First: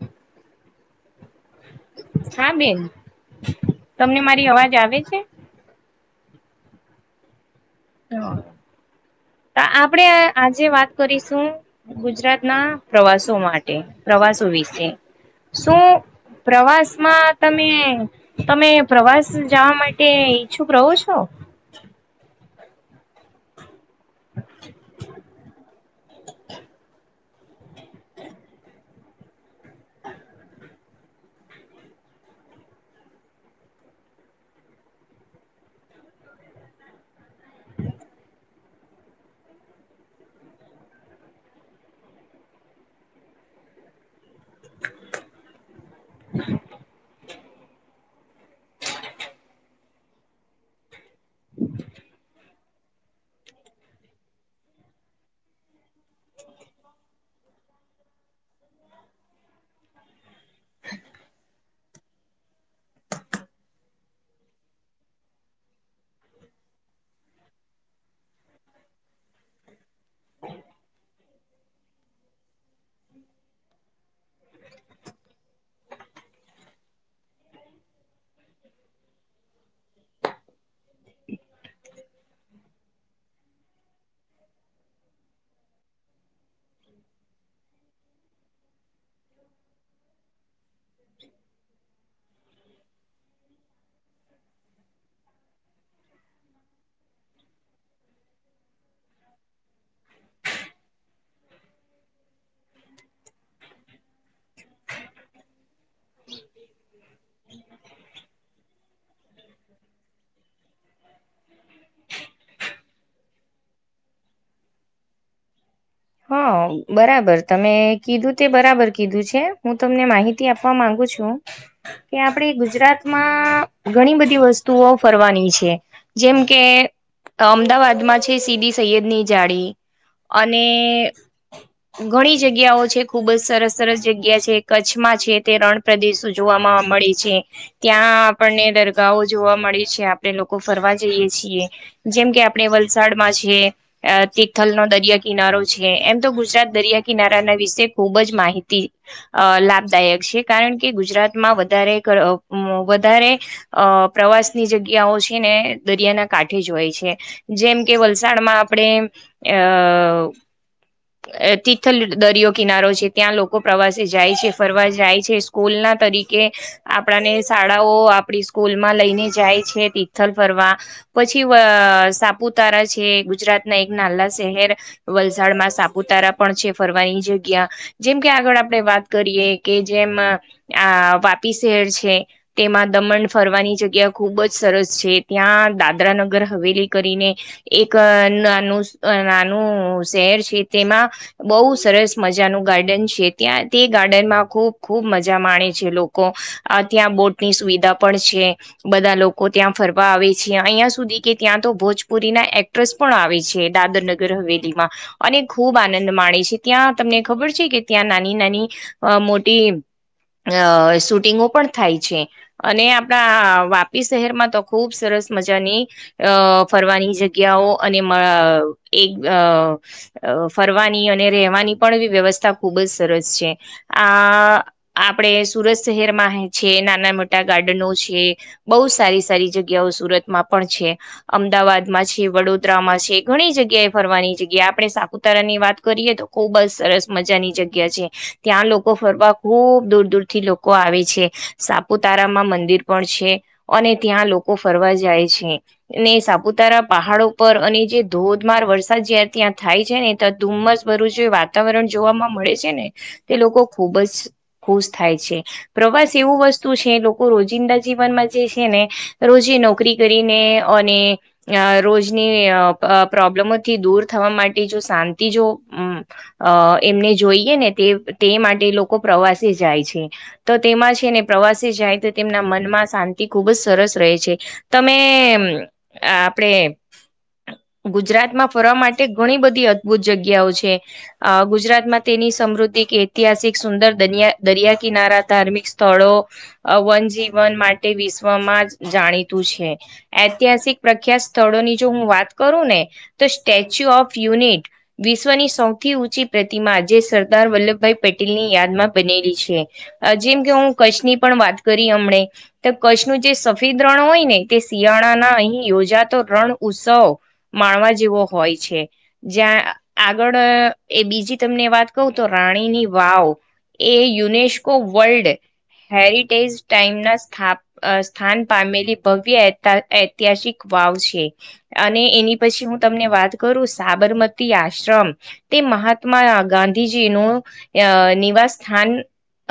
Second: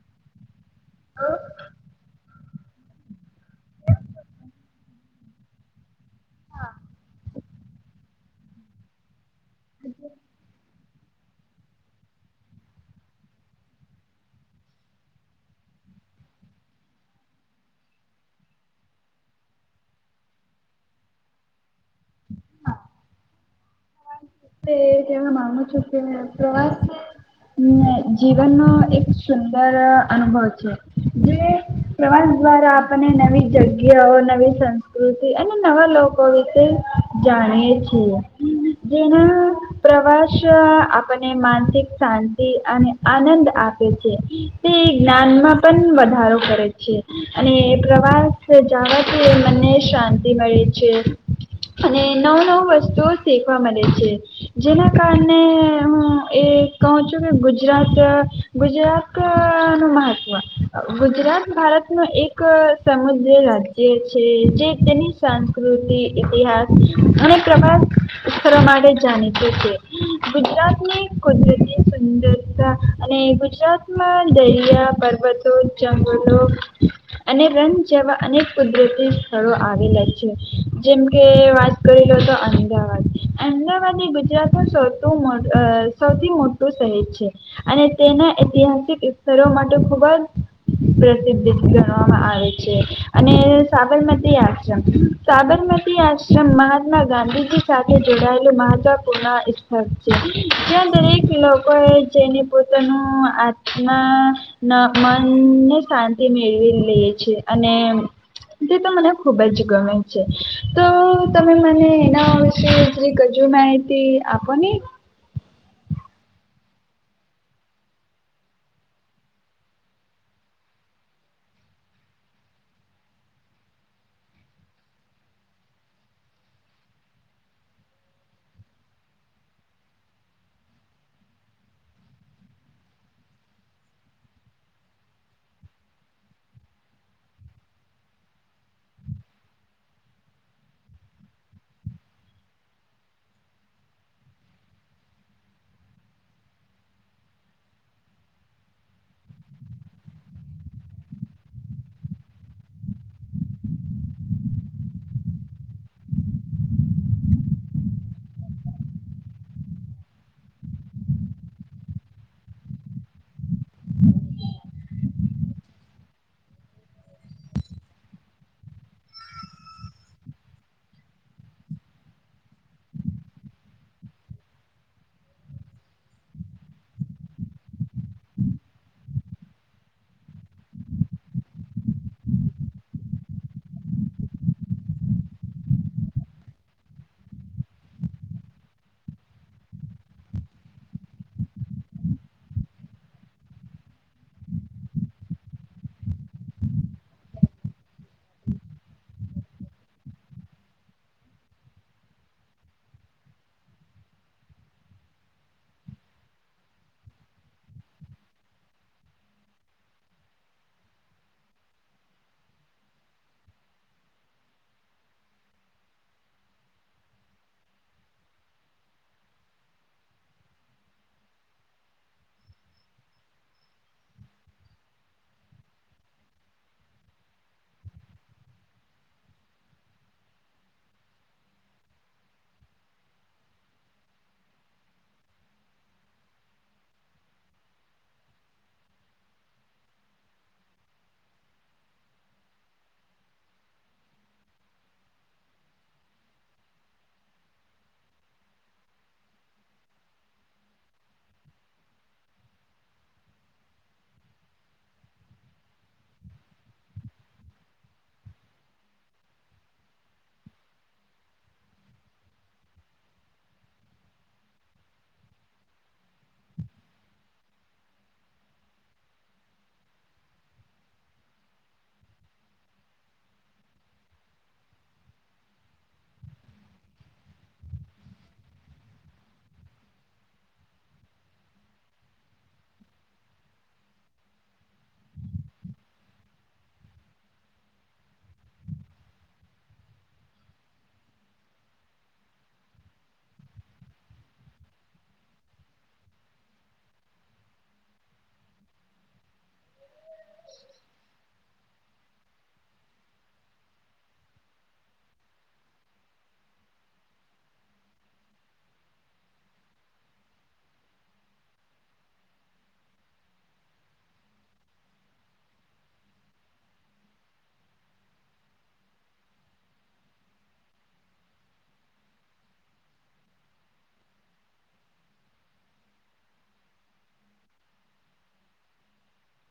હમ હ! હા બેન, તમને મારી અવાજ આવે છે? હ તા આપણે તે આજે વાત કરીશું ગુજરાતના પ્રવાસો માટે પ્રવાસો વિશ શુ પ્રવાસમાં, તમે, તમે પ્રવાસ જવા માટે ઈચ્છુક રહો છો? [inaudible] હા કે માનું છું, કે પ્રવાસને હ, જીવનનોો એક સુંદર અનુભવ છે, જે પ્રવાસ દ્વારા આપને નવી જગ્યાઓ, નવી સંસ્કૃતિ અને નવા લોકો વિશે જાણી છી, જેણા પ્રવાસ આપને માનસિક શાંતિ, અને આનંદ આપે છે. તે જ્ઞાનમાં પણ વધારો કરે છે, અને પ્રવાસ જવાથી મ ને શાંતિ મળે છે, અને નવ, નવ વસ્તુ મળે છે, જેના કારણે હું, એ કહું છું કે ગુજરાત ગુજરાત નું મહત્વ, ગુજરાત ભારત નું એક સમુદ્ર રાજ્ય છે, જે તેની સંસ્કૃતિ ઇતિહાસ અને પ્રભઆત માટે જાણીત છે, ગુજરાતની કુદરતી સુંદરતા અને ગુજરાતમાં દરિયા, પર્વતો જંગલો અને રણ જેવા અનેક કુદરતી સ્થળો આવેલા છે, જેમકે વાત કરી લો તો અમદાવાદ અમદાવાદની ગુજરાત ન સૌ સૌથી, મોટું શહેર છે, અને તેના ઐતિહાસિક સ્તરો માટે, ખુબજ. પ્રસિદ્ધ ગણવામાં આવે છે, અને સાબરમતી યા છે, સાબર માતી, આશ્રમ મહાત્મા ગાંધીજી સાથે જોડાયેલું મહત્વપૂર્ણ સ્થક છે, જ્યાં દરેક લોકો જેને પોતાના ના આત્મા મનને શાંતિ મેળવી લે છે, અને એતો મને ખુબજ ગમે છે, તો તમે મને એના વિસય થોડીક, હજુ માહિતી આપોને? હા, બરાબર તમે કીધું તે બરાબર કીધું છે, હું તમને માહિતી આપવા માંગ ગુ છું, કે આપણે ગુજરાતમાં ઘણીબધી વસ્તુઓ ફરવાની છે. જેમ કે અમદાવાદમાં છે, સીદી સૈયદ ની જાળી અને તે ઘણી જગ્યાઓ છે, ખુબજ સરસ, સરસ જગ્યા છે, કચ્છમાં છે, તે રણ પ્રદેશો જોવામાં મળી છે, ત્યાં આપણને દરગાહો જોવા મળી છે. આપણે લોકો ફરવા જઈએ છીએ. જેમ કે આપણે વલસાડમાં છે, તિથલનો દરિયા કિનારો એમ, તો ગુજરાત દરિયા કિનારાના વિશે ખુબ જ માહિતી લાભદાયક છે, કારણ ણ કે, ગુજરાતમાં વધારે, વધારે પ્રવાસની જગ્યાઓ છેને. દરિયાના કાંઠે જ હોય છે, જેમ કે વલસાડમાં આપણે અ. [inaudible] તિથલ દરિયો કિનારો છે, ત્યાં લોકો પ્રવાસે જાય છે. ફરવા જાય છે, સ્કૂલ ના તરીકે કે આપણાને શાળાઓ આપણી સ્કૂલમાં લઈને જાય છે, તિથલ ફરવા પછી સાપુતારા છે, ગુજરાત ના એક નાના શહેર વલસાડ માં સાપુતારા પણ છે, ફરવાની જગ્યા જેમ કે આગળ આપડણે વાત કરીએ કે, જેમ આ વાપી શહેર છે, તેમાં દમણ ફરવાની જગ્યા ખુબજ સરસ છે. ત્યાં દાદરાનગર હવેલી, કરીને એક નાનું, નાનું શહેર છે, તેમાં બહુ સરસ મજાનું ગાર્ડન છે, ત્યાં, તે ગાર્ડનમાં ખૂબ, ખૂબ મજા માણે છે, લોકો ત્યાં બોટની સુવિધા પણ છે, બધા લોકો ત્યાં ફરવા આવે છે, અહિયાં સુધી કે ત્યાં તો ભોજપુરીના એક્ટ્રેસ પણ આવે છે, દાદર નગર હવેલીમા અને ખૂબ આનંદ માણેે છે, ત્યાં તમને ખબર છે, કે ત્યાં નાની, નાની મોટી અ શૂટિંગો પણ થાય છે, અને આપણા વાપી શહેરમા તો ખુબ સરસ મજાની અ ફરવાની જગ્યાઓ, અને માઓ એક આવ ફરવાની અને રહેવાની, પણ વ્યવસ્થા ખુબ જ સરસ છે, આ. આપણે સુરત શહેરમાં છે નાના-મોટા ગાર્ડનો છે. બહુ સારી સારી જગ્યાઓ સુરતમાં પણ છે અમદાવાદમાં છે વડોદરામાં છે ઘણી જગ્યાએ ફરવાની જગ્યા આપણે સાપુતારાની વાત કરીએ તો ખુબ જ સરસ મજાની જગ્યા છે ત્યાં લોકો ફરવા ખૂબ ખબ દૂર દૂરથી લોકો આવે છે સાપુતારામાં મંદિર પણ છે અને ત્યાં લોકો ફરવા જાય છે. સાપુતારા પહાડો પર અને જે ધોધમાર વરસાદ જે ત્યાં થાય છે ને ત્યાં ધુમ્મસ ભર્યું વાતાવરણ જોવાવામાં મળે છે ને તે લોકો ખુબ જ ખુશ થાય છે પ્રવાસ એવું વસ્તુ છે લોકો રોજિંદા જીવનમાં જે છે ને રોજે નોકરી કરીને અને રોજની પ્રોબ્લેમોથી દૂર થવા માટે જો શાંતિ જો એમને જોઈએ ને તે માટે લોકો પ્રવાસે જાય છે તો તેમાં છેને પ્રવાસે જાય તો તેમના મનમાં શાંતિ ખુબ જ સરસ રહે તમે આપણે ગુજરાતમાં ફરવા માટે ઘણી બધી અદભુત જગ્યાઓ છે. ગુજરાતમાં તેની સમૃદ્ધિ કે ઐતિહાસિક સુંદરતા દરિયા કિનારા, ધાર્મિક સ્થળો વન-જીવન માટે વિશ્વમાં જાણીતુ છે. ઐતિહાસિક પ્રખ્યાત સ્થળોની જો હું વાત કરું ને તો સ્ટચ્ ચ્યુ ઓફ યુનિટ વિશ્વની સૌથી ઊંચી પ્રતિમા જે સરદાર વલ્લભભાઈ પટેલની યાદ બનેલી છે જેમ કે હું કચ્છની પણ વાત કરી હમને તો કચ્છનું જે સફેદ રણ હોય ને તે શિયાળાના અહી યોજાતો રણ ઉત્સવ માણવા જેવો હોય છે જ્યાં આગળ એ બીજી તમને વાત કહું તો રાણીની વાવ એ યુનેસ્કો વર્લ્ડ હેરિટેજ ટાઈમના સ્થાન પામેલી ભવ્ય ઐતિહાસિક વાવ છે અને એની પછી હું તમને વાત સાબરમતી આશ્રમ તે મહાત્મા ગાંધીજીનું એવા સ્થાન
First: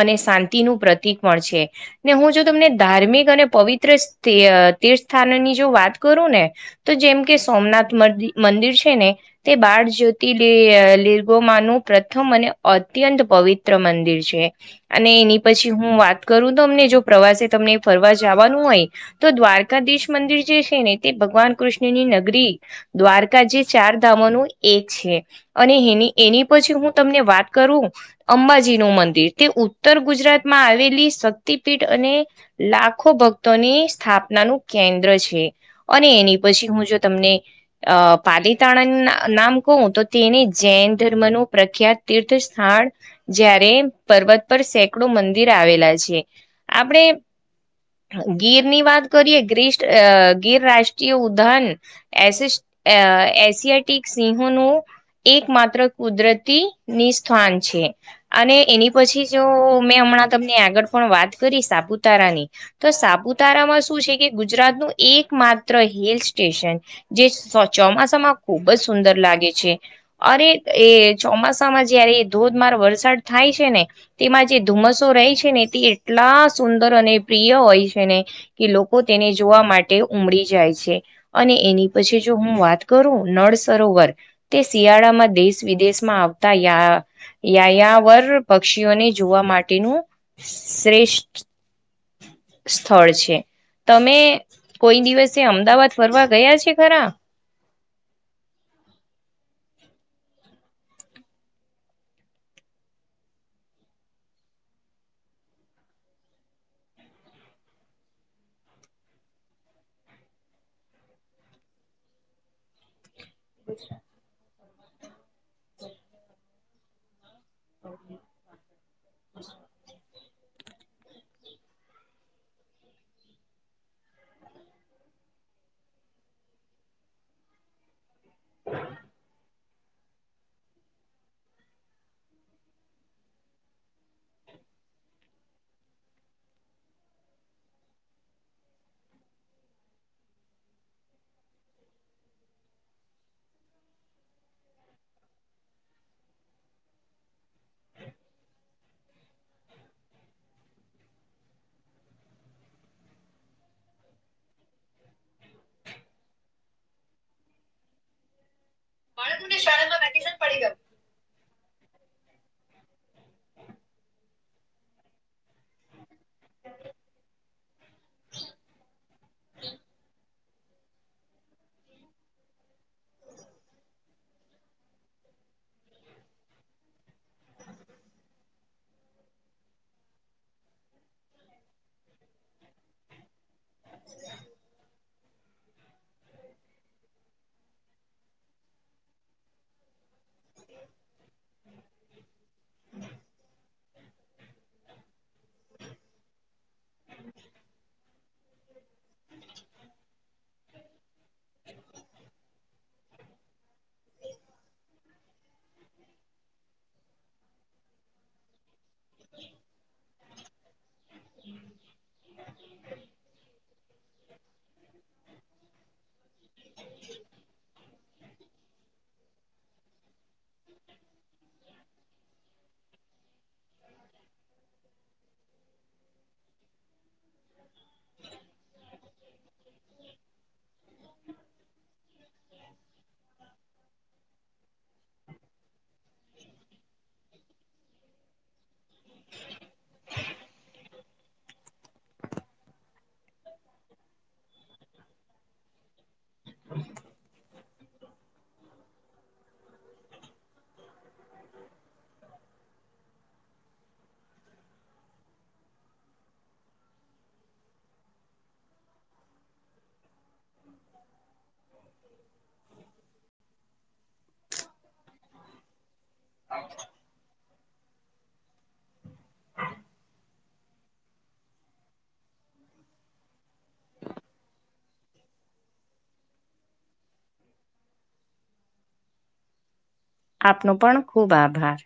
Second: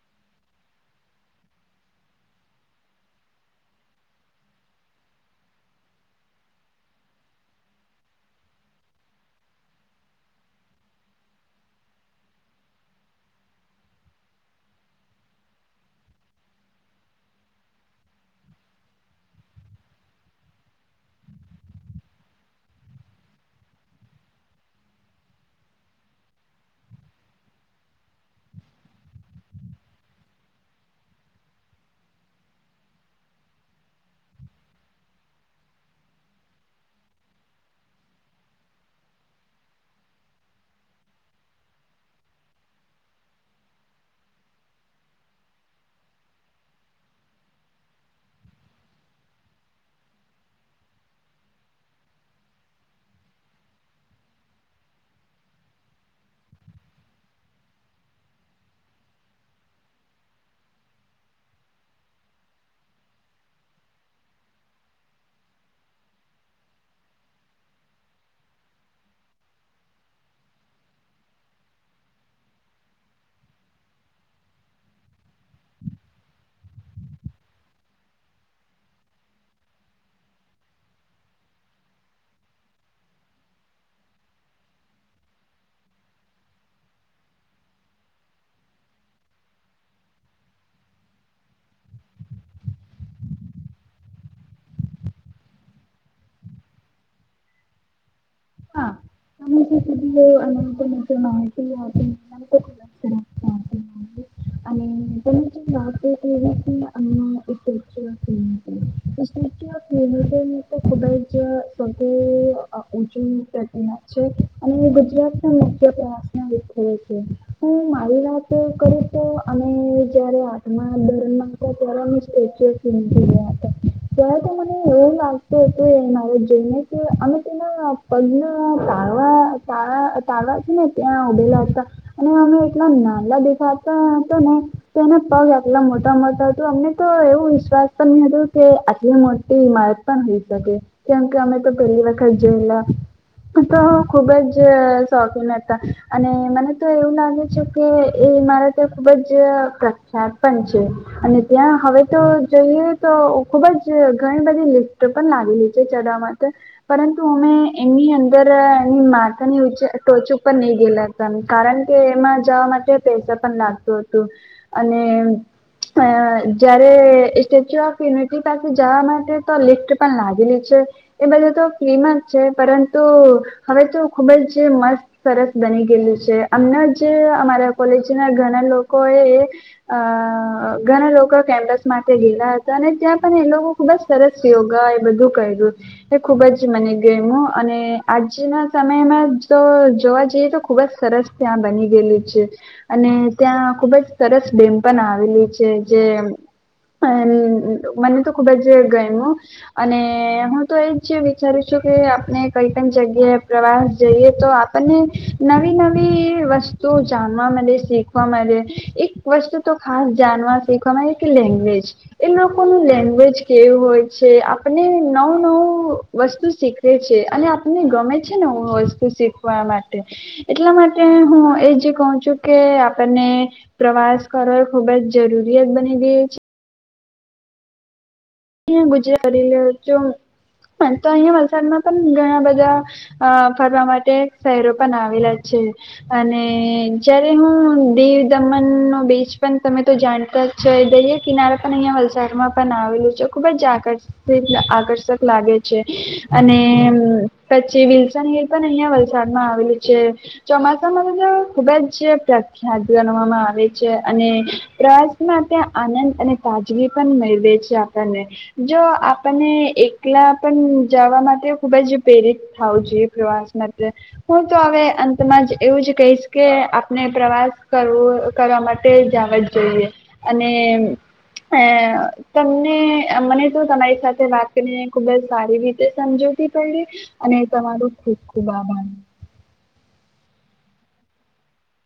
અને શાંતિનું પ્રતિક પણ છે અને હું જો તમને ધાર્મિક અને પવિત્ર તીર્થ સ્થાનની જો વાત કરુંને તો જેમકે સોમનાથ મિ મંદિર છેને તે બાર જ્યોતિ લિર્ગોમાંનું પ્રથમ અને અત્યંત પવિત્ર મંદિર છે અને એની પછી હું વાત કરું તો અમને જો પ્રવાસે તમને ફરવા જ આવવાનું હોય તો દ્વારકાધીશ મંદિર જે છેને તે ભગવાન કૃષ્ણની નગરી દ્વારકા જે ચાર ધામોનું એક છે અનેની એની પછી હું તમને વાત કરું અંબાજીનું મંદિર તે ઉત્તર ગુજરાતમાં આવેલી શક્તિપીઠ અને લાખ લખો ભક્તોની સ્થાપનાનું કેન્દ્ર છે અને એની પછી હું જો તમને અ પાલીતાણા નામ કહું તો તેને જૈન ધર્મનું પ્રખ્યાત તીર્થ સ્થાન જારે પર્વત પર સેકડો મંદિર આવેલા છે આપણે ગીરની વાત કરીએ ગ્રીષ ગીર રાષ્ટ્રીય ઉદધહાન એ અ એશિયાટિક સિંહોનું એક માત્ર કુદરતી સ્થાન છે. છે અને એની પછી જો મેં હમણાં તમને આગળ પણ વાત કરી સાપુતારાની તો સાપુતારામાં શું છે કે ગુજરાતનું એક માત્ર હિલ સ્ટેશન જે સ ચોમાસામાં ખુબજ સુંદર લાગે છે અરે એ ચોમાસામાં જયારે એ ધો વરસાદ થાય છેને તેમાં જે ધુમ્મસો રહેે છેને તે એટલા સુંદર અને પ્રિય હોય છેને કે લોકો તેને જોવા માટે ઉમડી જાય છે અને એની પછી જો હું વાત કરું નળ સરોવર તે શિયાળામાં દેશ વિદેશમાં આવતા યા યાયાવર પક્ષીઓને જોવા માટેનું શ્રેષ્ઠ સ્થળ છે. તમે કોઈ દિવસે અમદાવાદ ફરવા ગયા છે ખરા હા. ત જે સુધી અનંત મચ માતીતી ખ [unintelligible] અને તને જેમ બાપ હતી એને અમ્મા એ [unintelligible] તો ખુદા જે સ [unintelligible] તિ અને ગુજરાત ના મુખ્ય પ્રવાસનો વિષયો છે. હું મારી રાત કરી તો અને મા ત્યારે સચ ગયા, ત્યારે તો મને આવો લાગતું હતું, એ મા જોઈને, કે અમે તેના હ તા છેને, ત્યાં ઉડેલા હતા, અને અમે એટલા નાના, દેખાતા તો એના પગ આટલા મોટા મોટા હતું, અમને તો એવું વિશ્વાસ પણ ન હતું, કે આટલી એ હઇમારત પણ હઈ, શકે કેમ કે અમે તો પહેલી પાખા જેલા તો હું ખુબજ શોખીન હતા, અને મનેતો એવું લાગે છે, કે એ ત્યાં ખુબજ પ્રખ્યાત પણ છે, અને ત્યાં હવેતો જોઈએ, તો ખુબજ ઘણી બધી લિફ્ટ પણ લાગેલી છે, ચડાવમાં પરંતુ અમે એની અંદર એની માતાની ચે ટોચ ઉપર નહી, ગયેલા હતા કારણ કે એમાં જવા માટે પૈસા પણ લાગતું હતું, અને અ જયારે સ્ટેચ્યુ ઓફ યુનિટી પાસે જવાવામાં તો લિફ્ટ પણ લાગેલી છે, એ બધે તો ફ્રીમાં પરંતુ હવે, તો ખુબજ મસ્ત સરસ બની ગયેલું છે, અમના જે અમારા કોલેજના, ઘણા લોકોએ અ ઘણા લોકો કેમ્પસ માટે ગ હતા, અને ત્યાં પણ એ લોકો ખુબજ સરસ યોગા, એ બધું કર્યું એ ખુબજ મને ગેમો, અને આજના સમયમાં, જો જોવા જઈએ તો ખુબજ, સરસ ત્યાં બની ગયેલી છે. અને ત્યાં ખુબજ સરસ ડેમ, પણ આવેલી છે, જે હ મને, તો ખુબજ ગયમ અને હું, તો એજ વિચારું છ કે આપણે કઈ પણ જગ્યાએ પ્રવાસ જઈએ, તો આપણને નવી, નવી વસ્ તો જાણવા મળે, શીખવા મળે એક વસ્તુ, તો ખાસ જાણવાીખ ગણ, કે લેંગ્વેજ એમ લોકોનું લેંગ્વેજ, કેવું હોય છે, આપને નવું, નવું ઉ વસ્તુ. છે, અને આપને ગમે છેને, વસ્તુ શીખવા માટે એટલા માટે હું, એ. કહ છું, કે આપણને પ્રવાસ કરવાો ખુબજ જરૂરિયાત બની ગઈ છે. હ, ગુજરાારી જોું. પણ, તો અહિયાં વલસાડમાં પણ ઘણા, બધા અ ફરવા માટે શહેરો, પણ આવેલા છે. અને જયારે, હું દીવ દમન બીચ, પણ તમે તો જાણતા છો, દરિયા કિનારા પણ અહિયાં વલસાડમા પણ આવેલું છો. ખુબજ આ આકર્ષક લાગે છે, અને પછી વિલસન અહં વલસાડમાં આવેલી છે, ચોમાસામાં ખુબજ પ્ર ગવામાં આવે પ્રસમાં, ત્યાં આનંદ અને તાજગી પણ મેળવે છે. ને જો, આપને એકલા પણ જવા માટે ખુબજ પ્રેરિત થાવું, જોઈએ પ્રવાસ માટે હું, તો હવે જ એવું જ કહીશ, કે આપણે પ્રવાસ. કરવું, કરવા માટે જાવ જ જોઈએ, અને હ, તમ મને તો તમારી સાથે વાત કરીને ખુબજ, સારી રીતે સમજતી, પડ અને હું, ખૂબ, ખૂુબ આભાર. આપનો પણ ખુબ, આભાર.